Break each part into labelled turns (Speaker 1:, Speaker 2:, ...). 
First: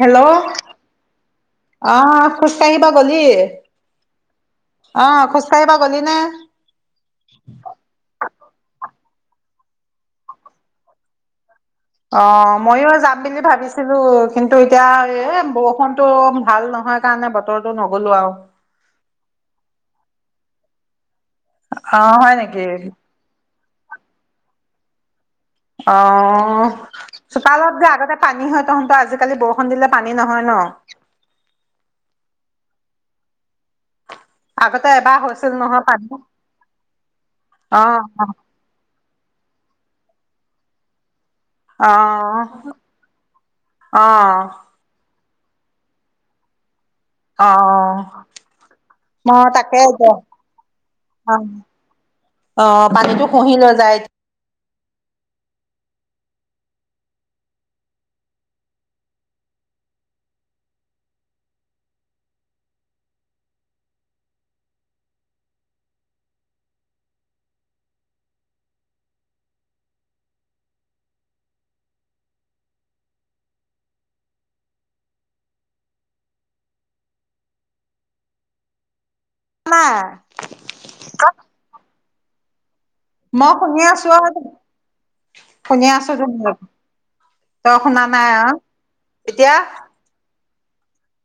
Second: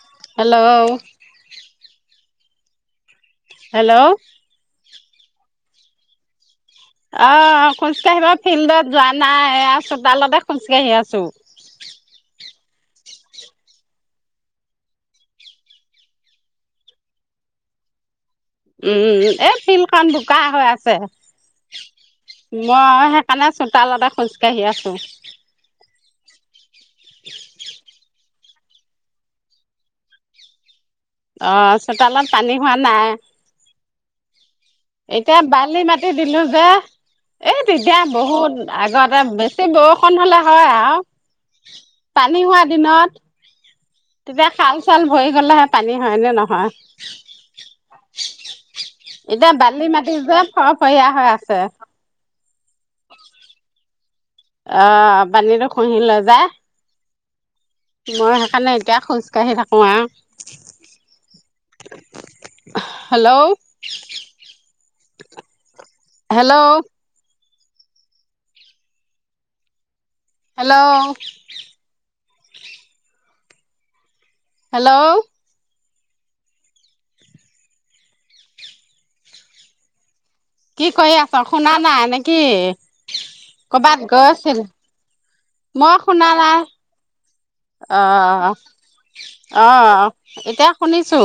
Speaker 1: Hello
Speaker 2: hello.
Speaker 1: খুজ কাঢ়িব গলি।
Speaker 2: হেল্লো।
Speaker 1: অ খোজকাঢ়িব গলি নে?
Speaker 2: অ খোজ কাঢ়িব ফিল্ডত যোৱা নাই চোতালতে খোজকাঢ়ি আছোঁ।
Speaker 1: মইয়ো যাম বুলি ভাবিছিলোঁ কিন্তু এতিয়া বৰষুণটো ভাল নহয় কাৰণে বতৰটো নগলো আৰু।
Speaker 2: উম এই ফিল্ডখন বোকা হৈ আছে।
Speaker 1: অ হয় নেকি?
Speaker 2: মই সেইকাৰণে চোতালতে খোজকাঢ়ি আছোঁ।
Speaker 1: অ চোতালত যে আগতে পানী হয় তহঁতৰ আজি কালি বৰষুণ দিলে পানী নহয় ন?
Speaker 2: অ চোতালত পানী হোৱা নাই।
Speaker 1: আগতে এবাৰ
Speaker 2: এতিয়া
Speaker 1: হৈছিল
Speaker 2: বালি
Speaker 1: নহয় পানী
Speaker 2: মাটি দিলোঁ যে এই
Speaker 1: অ
Speaker 2: তেতিয়া বহুত আগতে বেছি বৰষুণ পানী হ'লে হয় আৰু।
Speaker 1: অ
Speaker 2: পানী হোৱাৰ দিনত
Speaker 1: অ
Speaker 2: তেতিয়া খাল চাল ভৰি গ'লেহে পানী হয় এনে নহয়।
Speaker 1: অ মানে
Speaker 2: এতিয়া বালি
Speaker 1: তাকেই দে
Speaker 2: মাটি যে ফৰফৰীয়া হৈ
Speaker 1: অ।
Speaker 2: আছে
Speaker 1: অ পানীতো খহি লৈ যায়।
Speaker 2: অ পানীটো খহি লৈ যায় মই সেইকাৰণে এতিয়া খোজ কাঢ়ি থাকোঁ আৰু হেল্ল' হেল্ল'। হেল্ল'। হেল্ল'।
Speaker 1: মা।
Speaker 2: কি কৰি আছ শুনা নাই নেকি? কি?
Speaker 1: মই শুনি আছো
Speaker 2: কৰ'বাত
Speaker 1: আৰু
Speaker 2: গৈছিল
Speaker 1: শুনি
Speaker 2: মই
Speaker 1: আছো
Speaker 2: শুনা
Speaker 1: তুমি
Speaker 2: নাই
Speaker 1: তই শুনা নাই আও এতিয়া
Speaker 2: অ অ। এতিয়া শুনিছোঁ।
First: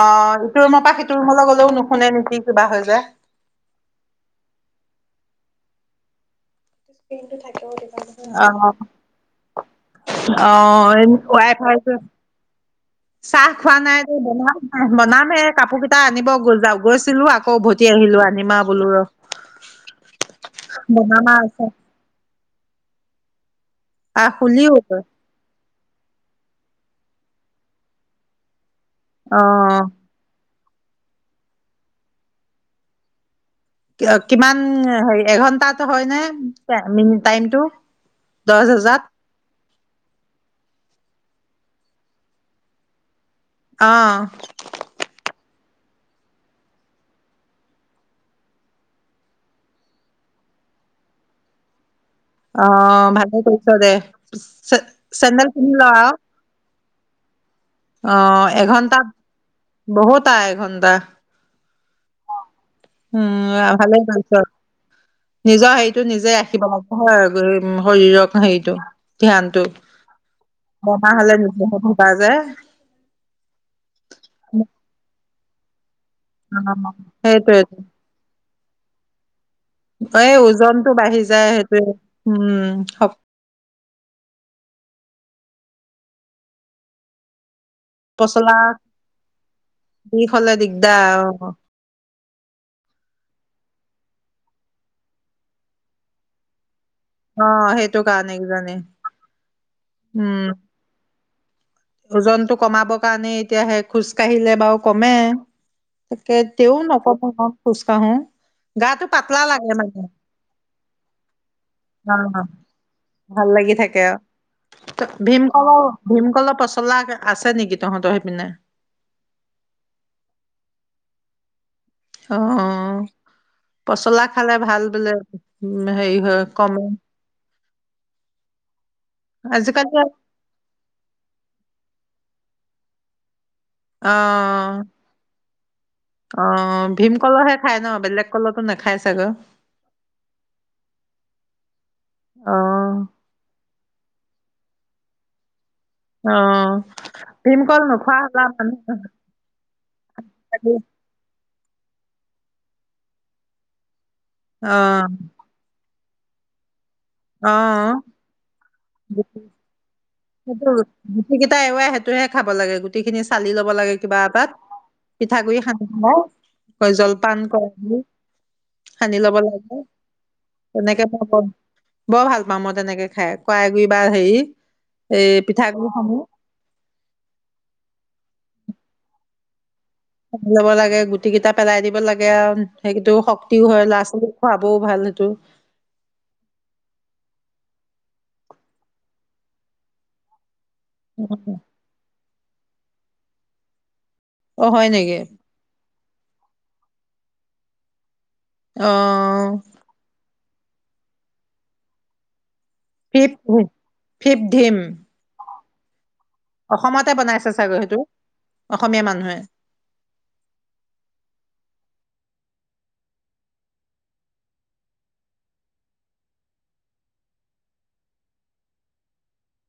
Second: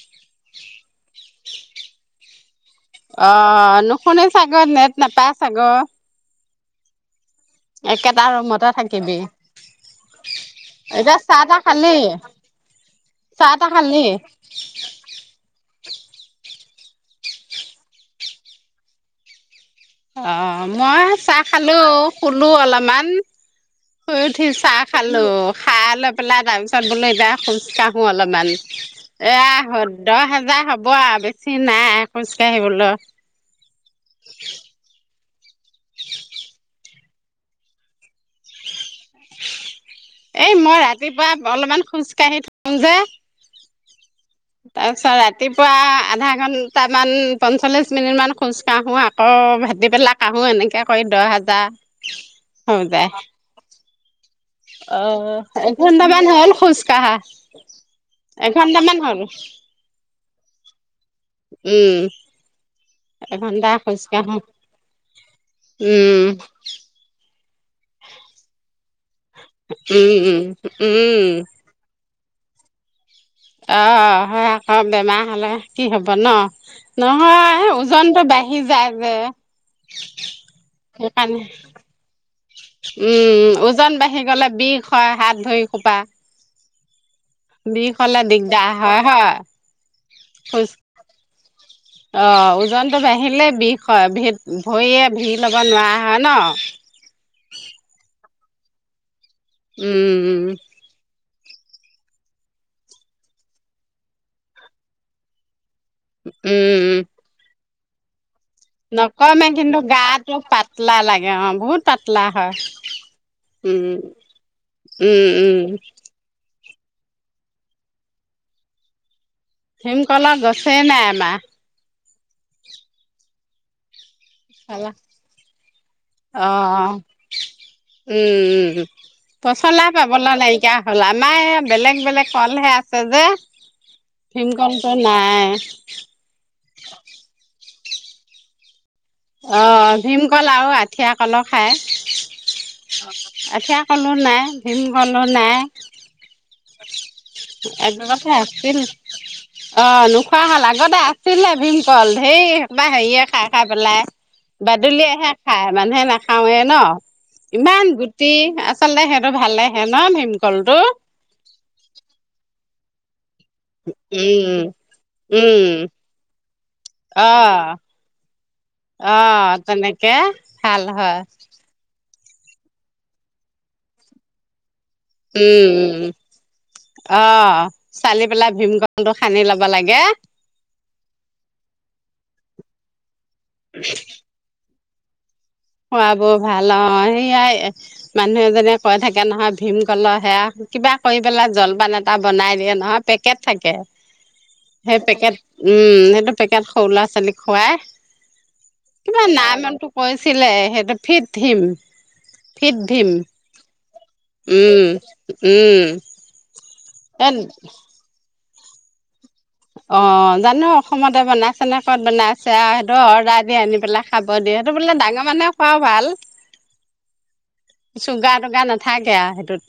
Speaker 1: অ ইটো ৰুমৰ পৰা সিটো ৰুমলৈ গ'লেও নুশুনে নেকি? কিবা হৈ যায়।
Speaker 2: অ নুশুনে চাগে নেট নাপায় চাগে।
Speaker 1: [unintelligible]
Speaker 2: একেটা
Speaker 1: অ
Speaker 2: ৰুমতে থাকিবি।
Speaker 1: অ
Speaker 2: এতিয়া চাহ
Speaker 1: ৱাই
Speaker 2: তাহ
Speaker 1: ফাইটো
Speaker 2: খালি।
Speaker 1: চাহ
Speaker 2: তাহ
Speaker 1: খোৱা
Speaker 2: খালি
Speaker 1: নাই বনোৱা নাই বনামহে কাপোৰ গিটা আনিব গ'ল যাওঁ। গৈছিলোঁ আকৌ উভতি আহিলোঁ আনিমে বোলো ৰ।
Speaker 2: অ মই
Speaker 1: বনামা
Speaker 2: চাহ
Speaker 1: আছে
Speaker 2: খালো। শুলো অলপমান। শুই
Speaker 1: আহ
Speaker 2: উঠি
Speaker 1: শুলিও
Speaker 2: চাহ খালো। খায় লৈ পেলাই তাৰ পিছত বোলো এতিয়া খোজ কাঢ়ো অলপমান।
Speaker 1: অ
Speaker 2: এয়া দহ হেজাৰ হ'ব। হব বেছি নাই খোজকাঢ়িবলৈ।
Speaker 1: কিমান হে এঘন্টাট হয় নে টাইমটো। দহ হাজাৰত।
Speaker 2: এই মই ৰাতিপুৱা অলপমান খোজ কাঢ়ি থওঁ যে।
Speaker 1: অ
Speaker 2: তাৰ পিছত ৰাতিপুৱা আধা ঘন্টামান পঞ্চল্লিশ মিনিট মান খোজ কাঢ়ো আকৌ ভেতি পেলাই কাঢ়ো এনেকে কৰি দহ হাজাৰ।
Speaker 1: অ ভালেই কৰিছ দে।
Speaker 2: অ
Speaker 1: চেন্দেল কিনি ল আও
Speaker 2: এঘন্টামান হল খোজ কাঢ়া।
Speaker 1: অ
Speaker 2: এঘন্টামান
Speaker 1: এঘন্টাত
Speaker 2: হ'ল
Speaker 1: বহুত টা এঘণ্টা
Speaker 2: উম এঘন্টা
Speaker 1: উম ভালে
Speaker 2: খোজ কাঢ়ো
Speaker 1: কৰিছ নিজৰ হেৰিতো
Speaker 2: উম
Speaker 1: নিজে ৰাখিব লাগে হয়। শৰীৰক সেইটো।
Speaker 2: উম উম উম
Speaker 1: তাজাই
Speaker 2: অ হয় আকৌ বেমাৰ হ'লে। কি হ'ব ন
Speaker 1: সেইটোৱে
Speaker 2: নহয় ওজনটো বাঢ়ি। যায় যে।
Speaker 1: এই ওজনতটো বাঢ়ি
Speaker 2: সেইকাৰণে
Speaker 1: যায় সেইটোয়ে উম।
Speaker 2: আহি গলে বিষ হয় হাত ভৰি খোপা বিষ হলে
Speaker 1: পচলা
Speaker 2: দিগদাৰ হয় হয়
Speaker 1: বিষ হলে
Speaker 2: খোজ
Speaker 1: দিগদাৰ অ
Speaker 2: অ ওজনটো বাঢ়িলেই বিষ হয় ভি ভৰিয়ে ভিৰ ল'ব নোৱাৰা হয় ন।
Speaker 1: অ সেইটো কাৰণে কিজানি।
Speaker 2: উম।
Speaker 1: ওজনতটো কমাবৰ কাৰণে এতিয়া হে খোজ কাঢ়িলে বাৰু কমে। কেতেয়াওঁ
Speaker 2: উম
Speaker 1: নকমে নহ। খোজ কাঢ়ো। গাটো পাতলা
Speaker 2: নকমে
Speaker 1: লাগে
Speaker 2: কিন্তু
Speaker 1: মানে
Speaker 2: গাটো পাতলা লাগে অ বহুত পাতলা
Speaker 1: অ
Speaker 2: হয়।
Speaker 1: ভাল লাগি
Speaker 2: উম
Speaker 1: থাকে আৰু
Speaker 2: উম উম।
Speaker 1: চলা আছে নেকি তহঁতৰ সেইপিনে?
Speaker 2: ভিম কল গছে নাই আমাৰ।
Speaker 1: অও অহ। পচলা খালে ভাল বোলে উম হেৰি হয়
Speaker 2: অ
Speaker 1: কমে।
Speaker 2: উম উম উম পচলা
Speaker 1: আজিকালি
Speaker 2: পাবলৈ নাইকিয়া হ'ল আমাই বেলেগ বেলেগ ফলহে আছে যে
Speaker 1: অ
Speaker 2: ভীমকলটো নাই। [unintelligible]
Speaker 1: অ ভীম কলৰহে খাই ন বেলেগ কলটো নে
Speaker 2: অ ভীমকল আৰু আঠিয়া কল খাই
Speaker 1: অ
Speaker 2: আঠিয়া, কলো নাই ভীমকলো নাই।
Speaker 1: অ ভীমকল
Speaker 2: এক
Speaker 1: নোখোৱা
Speaker 2: দকা
Speaker 1: হ'লা
Speaker 2: আছিল
Speaker 1: মানুহ
Speaker 2: অ নোখোৱা হল
Speaker 1: আজিকালি
Speaker 2: আগতে আছিলে বিম কল ঢেৰ হেখাপা হেৰিয়ে খাই খাই পেলাই
Speaker 1: অ
Speaker 2: বাদুলিয়হে খাই মানুহে না, খাওঁৱে ন?
Speaker 1: অ
Speaker 2: ইমান গুটি আচলতে সিহতৰ ভালে সে ন
Speaker 1: সেইটো
Speaker 2: ভীমকলটো
Speaker 1: গুটি কেইটা এৰুৱাই সেইটোহে খাব লাগে গোট। তি খিনিছ চালি ল'ব লাগে কিবা
Speaker 2: উম
Speaker 1: এটাত পিঠাগুৰি
Speaker 2: উম
Speaker 1: সানি জলপান
Speaker 2: অ'
Speaker 1: কৰে সানি ল'ব
Speaker 2: অ'
Speaker 1: লাগে
Speaker 2: তেনেকে
Speaker 1: তেনেকে
Speaker 2: হয়
Speaker 1: ভাল বৰ ভাল পাওঁ মই তেনেকে খাই কৱাই গুৰি বা হেৰি এই
Speaker 2: উম
Speaker 1: পিঠাগুৰি
Speaker 2: উম
Speaker 1: সমূহ
Speaker 2: অ চালি পেলাই ভীম ক কলটো সানি ল'ব লাগে।
Speaker 1: লব লাগে গুটি কেইটা পেলাই দিব লাগে আৰু সেইকটো হক তিউ হয় লৰা আছিল খুৱাপ, বৌ ভাল সেটো,
Speaker 2: খোৱ বোৰ ভাল অ সেয়াই মানুহ এজনে কৈ থাকে নহয় ভীমকলৰ সেয়া, কিবা কৰি পেলাই জলপান এটা বনাই দিয়ে নহয় পেকেট থাকে।
Speaker 1: অ হয়
Speaker 2: সেই
Speaker 1: নেকি
Speaker 2: পেকেট উম সে টো পেকেট সৰু ল'ৰা ছোৱালী খুৱাই,
Speaker 1: অ
Speaker 2: কিবা নাম মনতটো কৈছ চছিলে সেইটো ফিট থিম ফিথ ভিম
Speaker 1: ফিপ ফিপ ধিম
Speaker 2: উম উম।
Speaker 1: অসমতে
Speaker 2: এ
Speaker 1: বনাইছে ছাগৈ সেইটো। অসমীয়া মানুহে।
Speaker 2: অ'জানো অসমতে বনাইছে নে ক'ত বনাইছে। আৰু সেইটো অৰ্ডাৰ দি আনি পেলাই খাব দিয়ে। সেইটো বোলে ডাঙৰ মানুহে খুৱা ভাল চুগাৰ-তুগাৰ নাথাকে আৰু সেইটোত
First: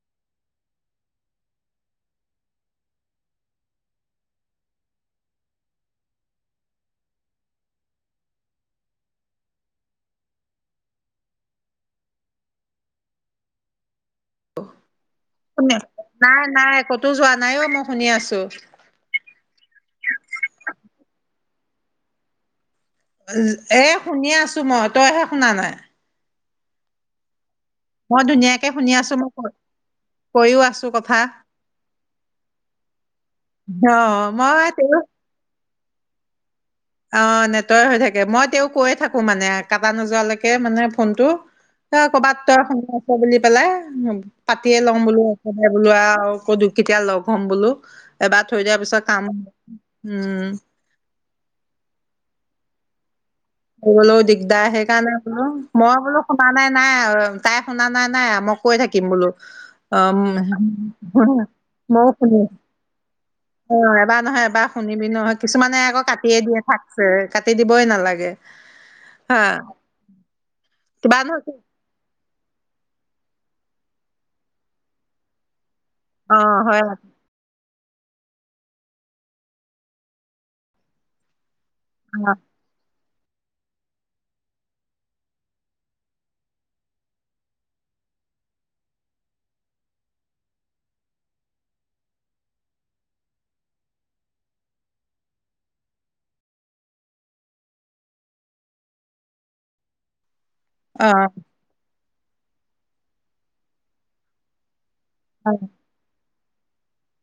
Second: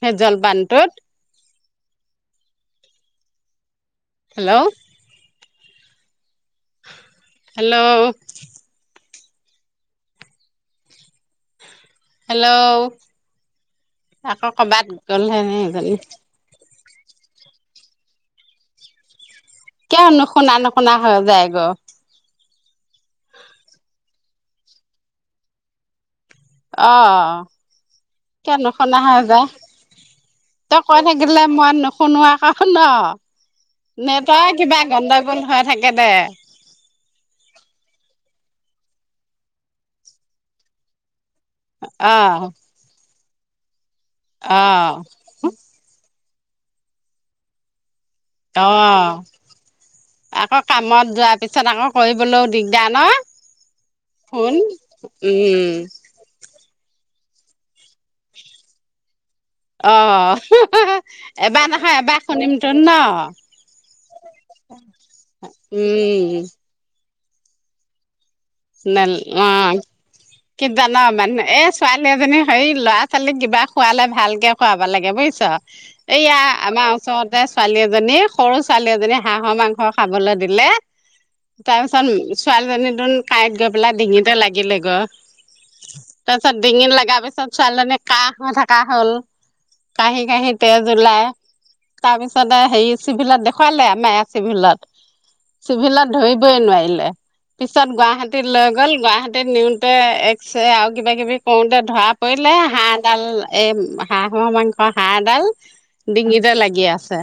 Speaker 2: সেই জলপানটোত। হেল্ল'। হেল্ল'। হেল্ল' আকৌ কৰবাত
Speaker 1: কোনে
Speaker 2: [unintelligible]
Speaker 1: নাই নাই কতো যোৱা নাই অ' মই শুনি আছো।
Speaker 2: কিয় নুশুনা, নুশুনা হৈ যায় গৈ?
Speaker 1: এ শুনি আছো মই, তইহে শুনা নাই।
Speaker 2: অ'।
Speaker 1: মই
Speaker 2: কিয়
Speaker 1: ধুনীয়াকে শুনি
Speaker 2: নুশুনা
Speaker 1: আছো
Speaker 2: হয়
Speaker 1: মই
Speaker 2: যে,
Speaker 1: কৈ কৈও
Speaker 2: তই
Speaker 1: আছো
Speaker 2: কৈ
Speaker 1: কথা
Speaker 2: থাকিলে মই নুশুনোৱা আক ন'
Speaker 1: অ
Speaker 2: নেটৰই
Speaker 1: মই
Speaker 2: কিবা
Speaker 1: তেও
Speaker 2: গণ্ডগোল হৈ থাকে। [unintelligible]
Speaker 1: অ নেটয় হৈ থাকে, মই তেওঁ কৈয়ে থাকো মানে, কাটা নোযোৱালৈকে মানে ফোনটো। ত
Speaker 2: অ
Speaker 1: ক'ৰবাত তইৰ বুলি পেলাই
Speaker 2: অ
Speaker 1: পাতিয়ে লম বোলো, একেবাই বোলো আৰু আকৌ তোক কেতিয়া লগ হম বোলো। এবাৰ থৈ দিয়াৰ পিছত
Speaker 2: অ',
Speaker 1: কাম উম
Speaker 2: আকৌ কামত যোৱাৰ পিছত আকৌ, কৰিবলৈও দিগদাৰ ন?
Speaker 1: কৰিবলৈও
Speaker 2: ফোন
Speaker 1: দিগদাৰ। সেইকাৰণে বোলো
Speaker 2: উম
Speaker 1: মই বোলো শুনা নাই নাই আৰু তাই শুনা নাই নাই মই কৈ থাকিম বোলো।
Speaker 2: অ 'এবাৰ নহয়
Speaker 1: ময়ো
Speaker 2: এবাৰ
Speaker 1: শুনি
Speaker 2: শুনিম তোন ন?
Speaker 1: অ এবাৰ নহয় এবাৰ শুনিবি নহয়, কিছুমানে আকৌ
Speaker 2: উম
Speaker 1: কাটিয়ে দিয়ে থাক আ'কাটি দিবই নালাগে। হা
Speaker 2: অ কি জানা
Speaker 1: কিবা
Speaker 2: মানে
Speaker 1: নহয়
Speaker 2: এ ছোৱালী এজনী হেৰি ল'ৰা-ছোৱালীক কিবা খোৱালে ভালকে খুৱাব লাগে, বুজিছ। এইয়া
Speaker 1: অ', হয়
Speaker 2: আমাৰ ওচৰতে ছোৱালী এজনী সৰু ছোৱালী এজনী হাঁহৰ মাংস খাবলৈ দিলে। তাৰ পিছত
Speaker 1: অ
Speaker 2: ছোৱালীজন তোন কাঁইত গৈ পেলাই ডিঙিতে লাগিলেগৈ তাৰপিছত ডিঙিত লগা পিছত ছোৱালীজনী কাহ হৈ থকা হল। কাহি-কহি তেজ ওলাই তাৰপিছতে হেৰি চিভিলত দেখুৱালে আমাৰ চিভিলত। চিভিলত ধৰিবই নোৱাৰিলে পিছত গুৱা গুৱাহাটী লৈ গ'ল, গুৱাহাটীত নিওঁতে এক ছে আৰু কিবা-কিবি কৰোতে ধৰা পৰিলে হাঁহডাল এ হাঁহ মাংস অ হাঁ ডাল ডিঙিত লাগি আছে।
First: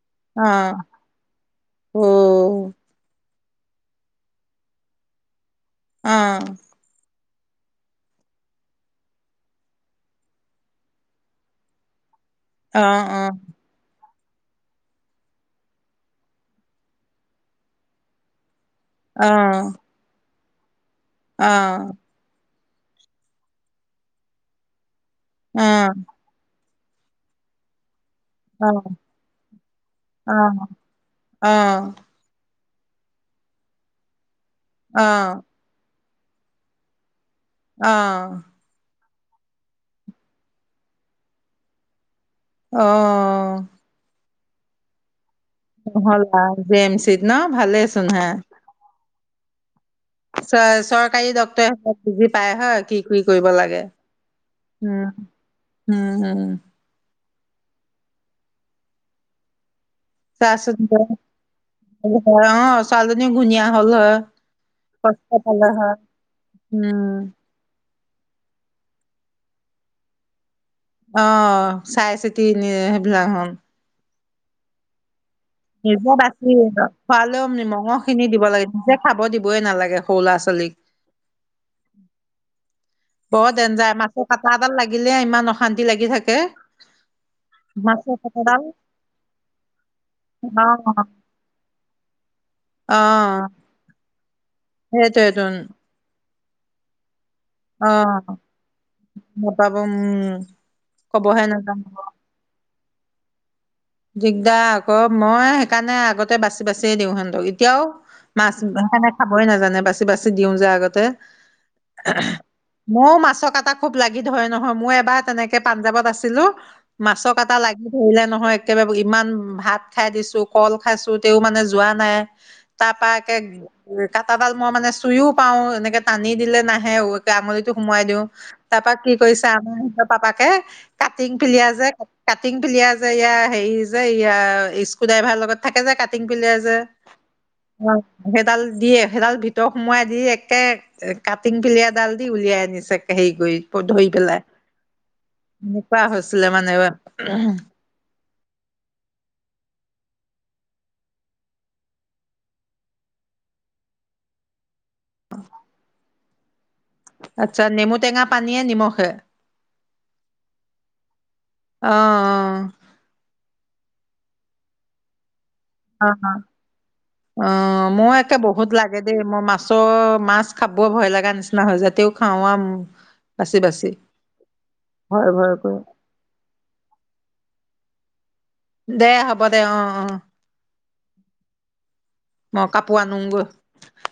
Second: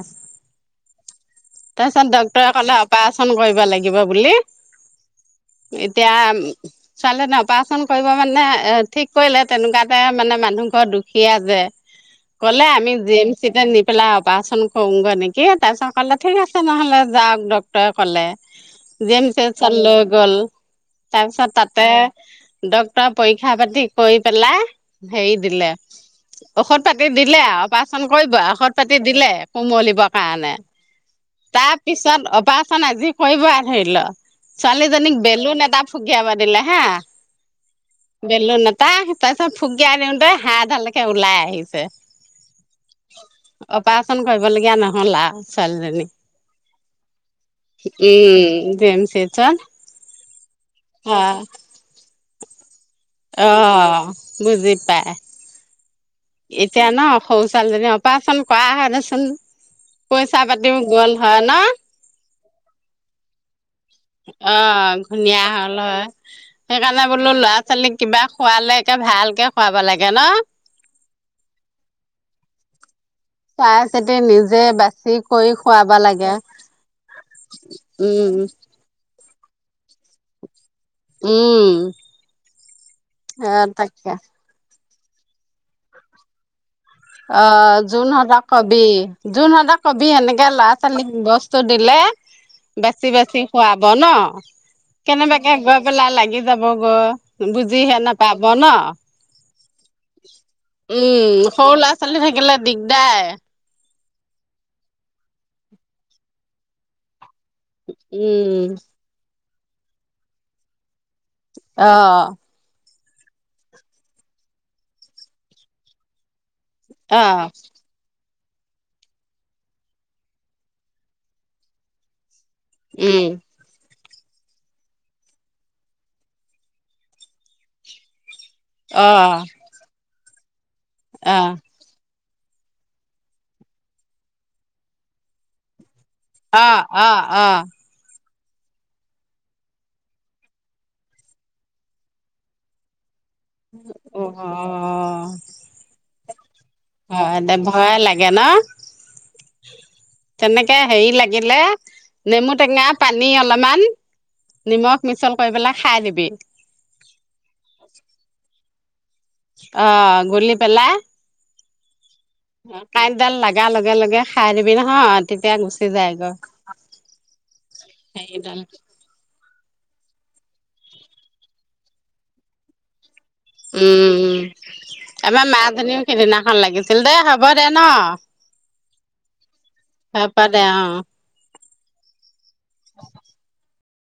Speaker 2: তাৰপিছত ডক্তৰে কলে অপা চন কৰিব লাগিব বুলি। এতিয়া চালে ন? অপাৰচন কৰিব মানে এ ঠিক কৰিলে তেনেকোৱাতে মানে মানুহ ঘৰ দুখিয়া যে ক'লে আমি জি এম চিতে নিপেলাই আও অপাৰচন কৰোঁগৈ নেকি তাৰপিছত ক'লে ঠিক আছে নহ'লে যাওক ডক্টৰে ক'লে। জি এম চিএইচত লৈ গ'ল। তাৰপিছত তাতে ডক্তৰে পৰীক্ষা পাতি কৰি পেলাই হেৰি দিলে। ঔষধ পাতি দিলে আও পাচ অপাৰেশ্যন কৰিব ঔষধ পাতি দিলে কুমলিবৰ কাৰণে তাৰপিছত অপা ৰেশ্যন আজি কৰিব আ ধৰি ল। ছোৱালী জনীক টা ফুগিয়াব দিলে হা বেল নতা। তাৰপিছত ফুকিয়াই দিওঁতেই হাড়ডালেকে ওলাই আহিছে।
Speaker 1: অহ
Speaker 2: হব লগীয়া নহ'ল আ
Speaker 1: হল আও জি এম চিএইচত ন ভালে চোন হা।
Speaker 2: জান
Speaker 1: চ চৰকাৰী ডক্তৰ আৰু বোজি পায় হয় কি কি কৰিব
Speaker 2: অ
Speaker 1: লাগে।
Speaker 2: বুজি
Speaker 1: উম,
Speaker 2: পাই
Speaker 1: উম, উম।
Speaker 2: এতিয়া ন। শৌচাল অপাৰেচন কৰা হয় দেচোন। পইচা
Speaker 1: চাচোন
Speaker 2: পাতিও
Speaker 1: তই
Speaker 2: গ'ল হয় ন।
Speaker 1: অ ছোৱালীজনী ঘুনিয়া
Speaker 2: অ ধুনীয়া হ'ল হয় সেইকাৰণে
Speaker 1: উম,
Speaker 2: বোলো ল'ৰা ছোৱালীক কিবা খোৱালে একে ভালকে খুৱাব লাগে ন?
Speaker 1: অ চাই ছিতি নি? বিলা হন।
Speaker 2: তি নিজে বাচি কৰি খুৱাব
Speaker 1: নিজে
Speaker 2: লাগে
Speaker 1: বাছি খোৱালেও মঙহ খিনি
Speaker 2: উম
Speaker 1: দিব লাগে নিজে খাব দিব বই নালাগে সৰু ল'ৰা ছোৱালীক।
Speaker 2: উম।
Speaker 1: বৰ
Speaker 2: অ'
Speaker 1: দেনজা
Speaker 2: তাকে
Speaker 1: মাছ কাটা এডাল লাগি গিলে ইমান অশান্তি লাগি থাকে।
Speaker 2: অ
Speaker 1: মাছৰ
Speaker 2: যোনহতক
Speaker 1: কাটাডাল
Speaker 2: কবি যোনহতক কবি সেনেকে
Speaker 1: অ
Speaker 2: ল'ৰা ছোৱালীক বস্তু দিলে
Speaker 1: অ
Speaker 2: বেছি বেছি খুৱাব ন কেনেবাকে
Speaker 1: সেইটোৱেইটোন
Speaker 2: গৈ পেলাই লাগি। যাবগৈ।
Speaker 1: অ
Speaker 2: বুজিহে নাপাব ন
Speaker 1: নাপাব উম
Speaker 2: উম
Speaker 1: কবহে
Speaker 2: সৰু
Speaker 1: নাজানিব
Speaker 2: ল। গিলে দিগদায়।
Speaker 1: দিগদাৰ আক মই সেইকাৰণে আগতে বাচি বাচিয়ে দিওঁ হেতকি। এতিয়াও মাছ
Speaker 2: উম
Speaker 1: [inaudible] হয় নাজানে বাচি বাচি দিও যে আগতে।
Speaker 2: অ।
Speaker 1: মো মাছ কাটা খুব লাগি ধৰে নহয় মই এবাৰ তেনেকে পাঞ্জাৱত আছিলো। মাছ
Speaker 2: অ'
Speaker 1: কাটা লাগি ধৰিলে ন হয়। একবাৰে ইমান ভাত খাই দিছো কল খাইছো তেও মানে যোৱা নাই। তা
Speaker 2: উম
Speaker 1: পাকে। কাটাডাল মই মানে চুইও পাও এনেকে টানি দিলে নাহে আগলিটো সোমোৱাই দিওঁ। তাপা কি
Speaker 2: অ',
Speaker 1: কৰিছে আমাৰ সিহঁত পাপাক। হে। কাটিং
Speaker 2: অ',
Speaker 1: পলিয়া যে। কাটিং পিলিয়া যে ইয়া। হেৰি যে ইয়া স্কু ড্ৰাইভাৰ লগত থাকে যে কাট।
Speaker 2: অ অ অ।
Speaker 1: সেইডাল দিয়ে সেইডাল ভিতৰত সোমোৱাই দি একে কাটিং পিলিয়়ডাল দি উলিয়াই আনিছে। হেৰি কৰি ধৰি পেলাই
Speaker 2: অ',
Speaker 1: এনেকুৱা হৈছিলে মানে।
Speaker 2: নে তেনেকে হেৰি লাগিলে নেমু টেঙা পানী অলপমান। নিমখ মিছল কৰি পেলাই খাই দিবি।
Speaker 1: আচ্ছা নেমু টেঙা পানীয়ে নিমখে।
Speaker 2: অ গোলি পেলায়।
Speaker 1: অ।
Speaker 2: কাইট দাল লাগা ল। লগে লগে খাই দিবি নহই।
Speaker 1: অ অ অ মই একে
Speaker 2: হেৰিডাল
Speaker 1: বহুত লাগে দেই ম মাছ। ছ মাছ খাব ভয় লগা নিচিনা হৈছে তেও খাওঁ আও
Speaker 2: উম আমাৰ
Speaker 1: ভয়
Speaker 2: মা
Speaker 1: কৰি
Speaker 2: জনীও সেইদিনাখন লাগিছিল দেই হ'ব দে ন
Speaker 1: দে হ'ব দে অ অ
Speaker 2: হ'ব দে অ'।
Speaker 1: মই কাপোৰ আনো গৈ